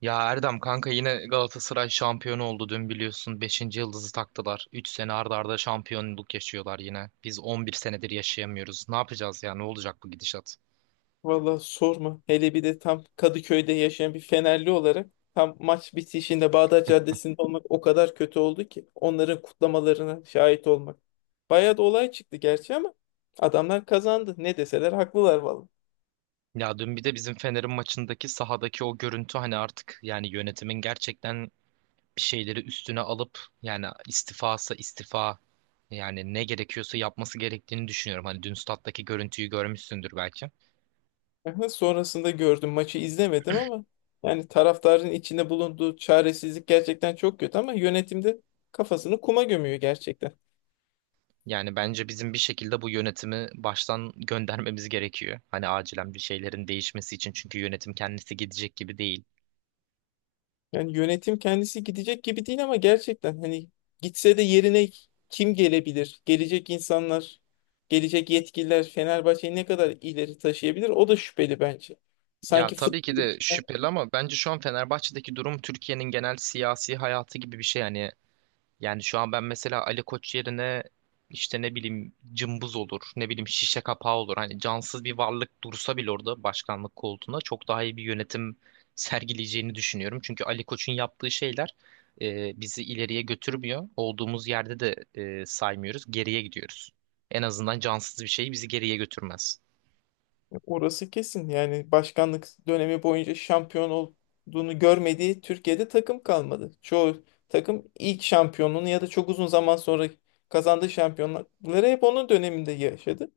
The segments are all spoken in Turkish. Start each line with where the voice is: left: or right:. right: Ya Erdem kanka yine Galatasaray şampiyon oldu dün biliyorsun beşinci yıldızı taktılar. 3 sene arda arda şampiyonluk yaşıyorlar yine. Biz 11 senedir yaşayamıyoruz. Ne yapacağız ya, ne olacak bu gidişat?
left: Valla sorma. Hele bir de tam Kadıköy'de yaşayan bir Fenerli olarak tam maç bitişinde Bağdat Caddesi'nde olmak o kadar kötü oldu ki onların kutlamalarına şahit olmak. Bayağı da olay çıktı gerçi, ama adamlar kazandı. Ne deseler haklılar valla.
right: Ya dün bir de bizim Fener'in maçındaki sahadaki o görüntü, hani artık yani yönetimin gerçekten bir şeyleri üstüne alıp yani istifa, yani ne gerekiyorsa yapması gerektiğini düşünüyorum. Hani dün stattaki görüntüyü görmüşsündür belki.
left: Aha, sonrasında gördüm, maçı izlemedim, ama yani taraftarın içinde bulunduğu çaresizlik gerçekten çok kötü, ama yönetimde kafasını kuma gömüyor gerçekten.
right: Yani bence bizim bir şekilde bu yönetimi baştan göndermemiz gerekiyor. Hani acilen bir şeylerin değişmesi için, çünkü yönetim kendisi gidecek gibi değil.
left: Yani yönetim kendisi gidecek gibi değil, ama gerçekten hani gitse de yerine kim gelebilir? Gelecek insanlar, gelecek yetkililer Fenerbahçe'yi ne kadar ileri taşıyabilir? O da şüpheli bence.
right: Ya
left: Sanki
right: tabii ki
left: futbol.
right: de şüpheli ama bence şu an Fenerbahçe'deki durum Türkiye'nin genel siyasi hayatı gibi bir şey. Yani şu an ben mesela Ali Koç yerine işte ne bileyim cımbız olur, ne bileyim şişe kapağı olur. Hani cansız bir varlık dursa bile orada başkanlık koltuğuna çok daha iyi bir yönetim sergileyeceğini düşünüyorum. Çünkü Ali Koç'un yaptığı şeyler bizi ileriye götürmüyor. Olduğumuz yerde de saymıyoruz, geriye gidiyoruz. En azından cansız bir şey bizi geriye götürmez.
left: Orası kesin. Yani başkanlık dönemi boyunca şampiyon olduğunu görmediği Türkiye'de takım kalmadı. Çoğu takım ilk şampiyonluğunu ya da çok uzun zaman sonra kazandığı şampiyonlukları hep onun döneminde yaşadı.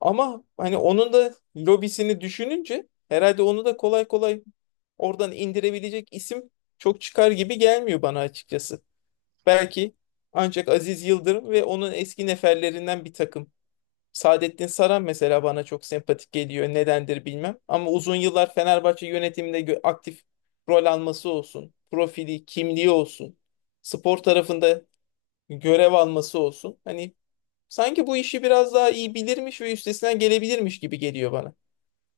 left: Ama hani onun da lobisini düşününce herhalde onu da kolay kolay oradan indirebilecek isim çok çıkar gibi gelmiyor bana açıkçası. Belki ancak Aziz Yıldırım ve onun eski neferlerinden bir takım. Saadettin Saran mesela bana çok sempatik geliyor. Nedendir bilmem. Ama uzun yıllar Fenerbahçe yönetiminde aktif rol alması olsun. Profili, kimliği olsun. Spor tarafında görev alması olsun. Hani sanki bu işi biraz daha iyi bilirmiş ve üstesinden gelebilirmiş gibi geliyor bana.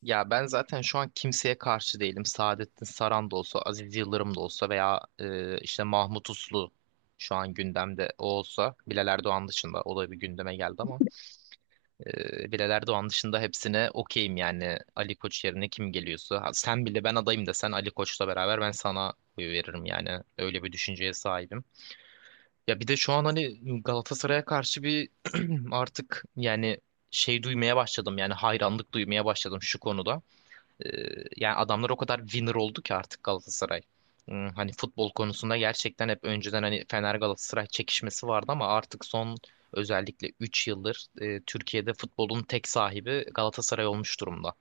right: Ya ben zaten şu an kimseye karşı değilim. Saadettin Saran da olsa, Aziz Yıldırım da olsa veya işte Mahmut Uslu şu an gündemde o olsa. Bilal Erdoğan dışında, o da bir gündeme geldi ama Bilal Erdoğan dışında hepsine okeyim yani. Ali Koç yerine kim geliyorsa. Ha, sen bile ben adayım desen Ali Koç'la beraber ben sana oy veririm yani. Öyle bir düşünceye sahibim. Ya bir de şu an hani Galatasaray'a karşı bir artık yani şey duymaya başladım, yani hayranlık duymaya başladım şu konuda. Yani adamlar o kadar winner oldu ki artık Galatasaray. Hani futbol konusunda gerçekten hep önceden hani Fener Galatasaray çekişmesi vardı ama artık son, özellikle 3 yıldır Türkiye'de futbolun tek sahibi Galatasaray olmuş durumda.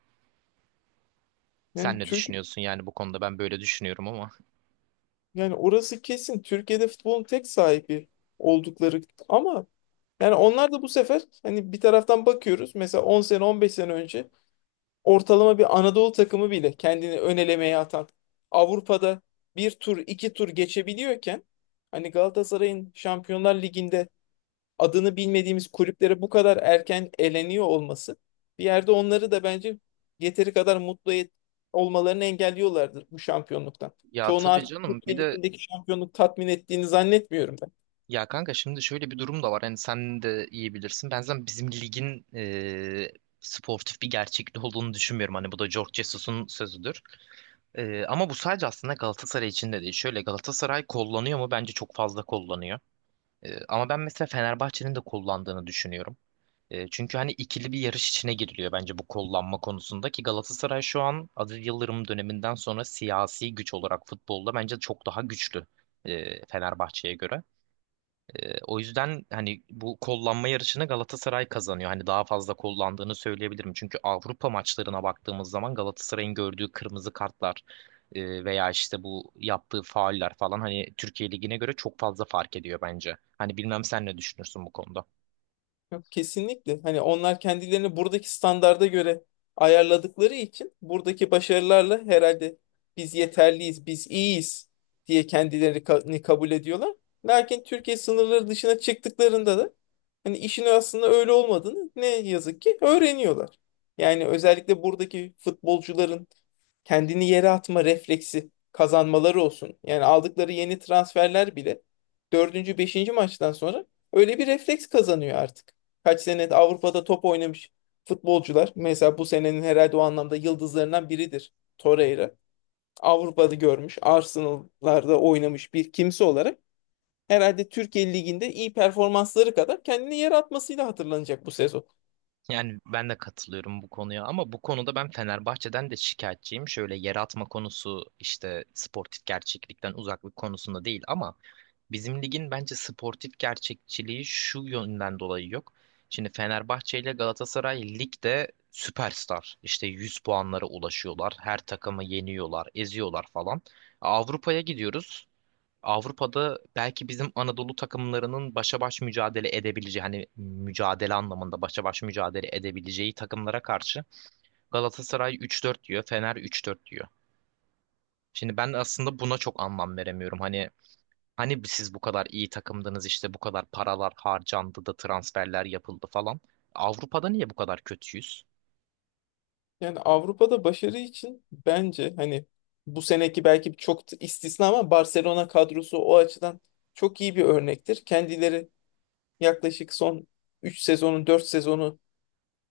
right: Sen
left: Yani
right: ne
left: Türk
right: düşünüyorsun yani bu konuda, ben böyle düşünüyorum ama.
left: yani orası kesin, Türkiye'de futbolun tek sahibi oldukları, ama yani onlar da bu sefer hani bir taraftan bakıyoruz, mesela 10 sene 15 sene önce ortalama bir Anadolu takımı bile kendini ön elemeye atan Avrupa'da bir tur iki tur geçebiliyorken, hani Galatasaray'ın Şampiyonlar Ligi'nde adını bilmediğimiz kulüplere bu kadar erken eleniyor olması bir yerde onları da bence yeteri kadar mutlu olmalarını engelliyorlardır bu şampiyonluktan.
right: Ya
left: Çoğunu
right: tabii
left: artık
right: canım bir
left: Türkiye
right: de,
left: Ligi'ndeki şampiyonluk tatmin ettiğini zannetmiyorum.
right: ya kanka şimdi şöyle bir durum da var, hani sen de iyi bilirsin. Ben zaten bizim ligin sportif bir gerçekliği olduğunu düşünmüyorum. Hani bu da George Jesus'un sözüdür. Ama bu sadece aslında Galatasaray için de değil. Şöyle, Galatasaray kullanıyor mu? Bence çok fazla kullanıyor. Ama ben mesela Fenerbahçe'nin de kullandığını düşünüyorum. Çünkü hani ikili bir yarış içine giriliyor bence bu kullanma konusunda ki Galatasaray şu an Aziz Yıldırım döneminden sonra siyasi güç olarak futbolda bence çok daha güçlü Fenerbahçe'ye göre. O yüzden hani bu kollanma yarışını Galatasaray kazanıyor. Hani daha fazla kollandığını söyleyebilirim. Çünkü Avrupa maçlarına baktığımız zaman Galatasaray'ın gördüğü kırmızı kartlar veya işte bu yaptığı fauller falan hani Türkiye Ligi'ne göre çok fazla fark ediyor bence. Hani bilmem sen ne düşünürsün bu konuda.
left: Yok, kesinlikle. Hani onlar kendilerini buradaki standarda göre ayarladıkları için buradaki başarılarla herhalde biz yeterliyiz, biz iyiyiz diye kendilerini kabul ediyorlar. Lakin Türkiye sınırları dışına çıktıklarında da hani işin aslında öyle olmadığını ne yazık ki öğreniyorlar. Yani özellikle buradaki futbolcuların kendini yere atma refleksi kazanmaları olsun. Yani aldıkları yeni transferler bile dördüncü, beşinci maçtan sonra öyle bir refleks kazanıyor artık. Kaç sene Avrupa'da top oynamış futbolcular. Mesela bu senenin herhalde o anlamda yıldızlarından biridir Torreira. Avrupa'da görmüş, Arsenal'larda oynamış bir kimse olarak herhalde Türkiye Ligi'nde iyi performansları kadar kendini yere atmasıyla hatırlanacak bu sezon.
right: Yani ben de katılıyorum bu konuya ama bu konuda ben Fenerbahçe'den de şikayetçiyim. Şöyle, yer atma konusu işte sportif gerçeklikten uzaklık konusunda değil ama bizim ligin bence sportif gerçekçiliği şu yönden dolayı yok. Şimdi Fenerbahçe ile Galatasaray ligde süperstar. İşte 100 puanlara ulaşıyorlar. Her takımı yeniyorlar, eziyorlar falan. Avrupa'ya gidiyoruz. Avrupa'da belki bizim Anadolu takımlarının başa baş mücadele edebileceği, hani mücadele anlamında başa baş mücadele edebileceği takımlara karşı Galatasaray 3-4 diyor, Fener 3-4 diyor. Şimdi ben aslında buna çok anlam veremiyorum. Hani siz bu kadar iyi takımdınız işte, bu kadar paralar harcandı da transferler yapıldı falan. Avrupa'da niye bu kadar kötüyüz?
left: Yani Avrupa'da başarı için bence hani bu seneki belki çok da istisna, ama Barcelona kadrosu o açıdan çok iyi bir örnektir. Kendileri yaklaşık son 3 sezonun 4 sezonu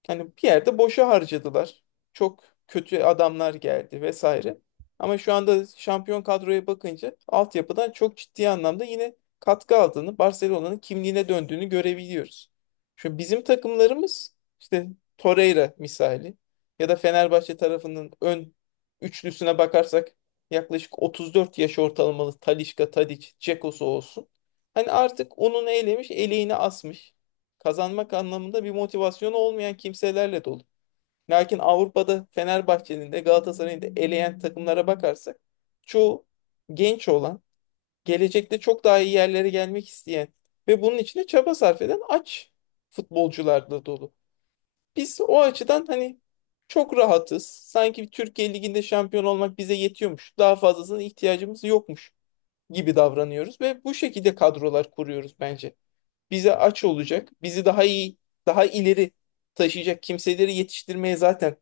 left: hani bir yerde boşa harcadılar. Çok kötü adamlar geldi vesaire. Ama şu anda şampiyon kadroya bakınca altyapıdan çok ciddi anlamda yine katkı aldığını, Barcelona'nın kimliğine döndüğünü görebiliyoruz. Şu bizim takımlarımız işte Torreira misali, ya da Fenerbahçe tarafının ön üçlüsüne bakarsak yaklaşık 34 yaş ortalamalı Talisca, Tadic, Dzeko olsun. Hani artık onun eylemiş, eleğini asmış, kazanmak anlamında bir motivasyonu olmayan kimselerle dolu. Lakin Avrupa'da Fenerbahçe'nin de Galatasaray'ın da eleyen takımlara bakarsak çoğu genç olan, gelecekte çok daha iyi yerlere gelmek isteyen ve bunun için de çaba sarf eden aç futbolcularla dolu. Biz o açıdan hani çok rahatız. Sanki Türkiye Ligi'nde şampiyon olmak bize yetiyormuş, daha fazlasına ihtiyacımız yokmuş gibi davranıyoruz ve bu şekilde kadrolar kuruyoruz, bence bize aç olacak, bizi daha iyi, daha ileri taşıyacak kimseleri yetiştirmeye zaten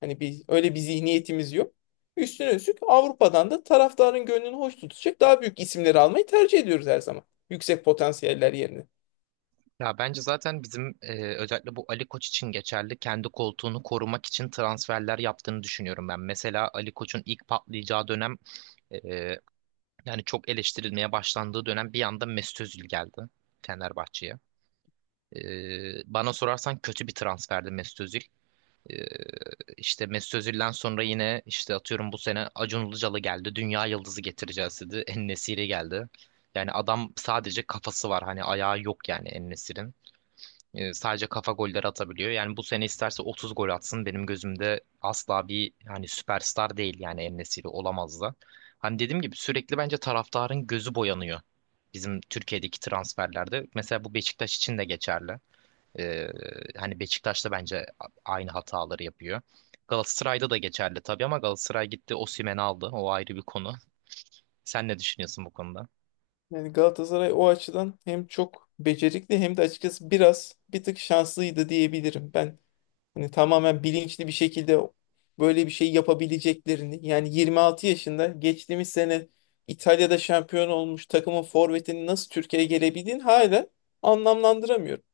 left: hani öyle bir zihniyetimiz yok. Üstüne üstlük Avrupa'dan da taraftarın gönlünü hoş tutacak daha büyük isimleri almayı tercih ediyoruz her zaman. Yüksek potansiyeller yerine.
right: Ya bence zaten bizim özellikle bu Ali Koç için geçerli, kendi koltuğunu korumak için transferler yaptığını düşünüyorum ben. Mesela Ali Koç'un ilk patlayacağı dönem e, yani çok eleştirilmeye başlandığı dönem bir anda Mesut Özil geldi Fenerbahçe'ye. Bana sorarsan kötü bir transferdi Mesut Özil. Ee, işte Mesut Özil'den sonra yine işte atıyorum bu sene Acun Ilıcalı geldi. Dünya yıldızı getireceğiz dedi. En-Nesyri geldi. Yani adam sadece kafası var. Hani ayağı yok yani En-Nesyri'nin. Sadece kafa golleri atabiliyor. Yani bu sene isterse 30 gol atsın. Benim gözümde asla bir hani süperstar değil, yani En-Nesyri olamaz da. Hani dediğim gibi sürekli bence taraftarın gözü boyanıyor, bizim Türkiye'deki transferlerde. Mesela bu Beşiktaş için de geçerli. Ee, Hani Beşiktaş'ta bence aynı hataları yapıyor. Galatasaray'da da geçerli tabii ama Galatasaray gitti Osimhen'i aldı. O ayrı bir konu. Sen ne düşünüyorsun bu konuda?
left: Yani Galatasaray o açıdan hem çok becerikli hem de açıkçası biraz bir tık şanslıydı diyebilirim. Ben hani tamamen bilinçli bir şekilde böyle bir şey yapabileceklerini, yani 26 yaşında geçtiğimiz sene İtalya'da şampiyon olmuş takımın forvetinin nasıl Türkiye'ye gelebildiğini hala anlamlandıramıyorum.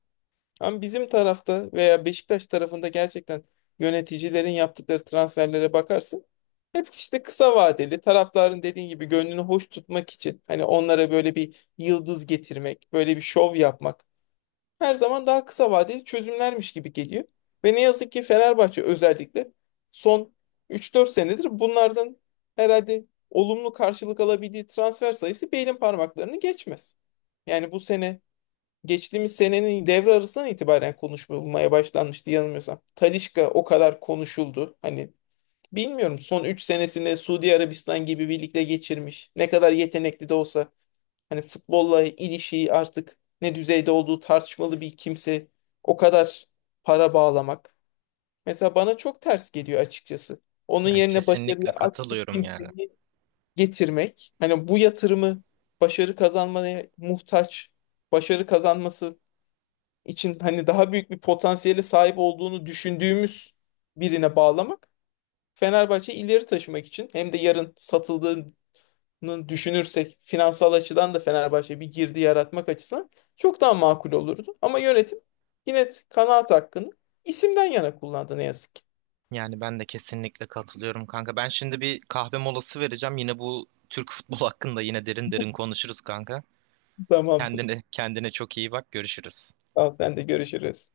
left: Ama bizim tarafta veya Beşiktaş tarafında gerçekten yöneticilerin yaptıkları transferlere bakarsın. Hep işte kısa vadeli, taraftarın dediğin gibi gönlünü hoş tutmak için hani onlara böyle bir yıldız getirmek, böyle bir şov yapmak her zaman daha kısa vadeli çözümlermiş gibi geliyor. Ve ne yazık ki Fenerbahçe özellikle son üç dört senedir bunlardan herhalde olumlu karşılık alabildiği transfer sayısı belin parmaklarını geçmez. Yani bu sene, geçtiğimiz senenin devre arasından itibaren konuşulmaya başlanmıştı yanılmıyorsam. Talisca o kadar konuşuldu. Hani bilmiyorum, son 3 senesinde Suudi Arabistan gibi birlikte geçirmiş. Ne kadar yetenekli de olsa hani futbolla ilişiği artık ne düzeyde olduğu tartışmalı bir kimse o kadar para bağlamak mesela bana çok ters geliyor açıkçası. Onun
right: Yani
left: yerine başarıya
right: kesinlikle
left: aç bir
right: katılıyorum yani.
left: kimseyi getirmek, hani bu yatırımı başarı kazanmaya muhtaç, başarı kazanması için hani daha büyük bir potansiyele sahip olduğunu düşündüğümüz birine bağlamak Fenerbahçe ileri taşımak için, hem de yarın satıldığı düşünürsek finansal açıdan da Fenerbahçe bir girdi yaratmak açısından çok daha makul olurdu. Ama yönetim yine kanaat hakkını isimden yana kullandı ne yazık ki.
right: Yani ben de kesinlikle katılıyorum kanka. Ben şimdi bir kahve molası vereceğim. Yine bu Türk futbol hakkında yine derin derin konuşuruz kanka.
left: Tamamdır.
right: Kendine çok iyi bak. Görüşürüz.
left: Tamam, ben de görüşürüz.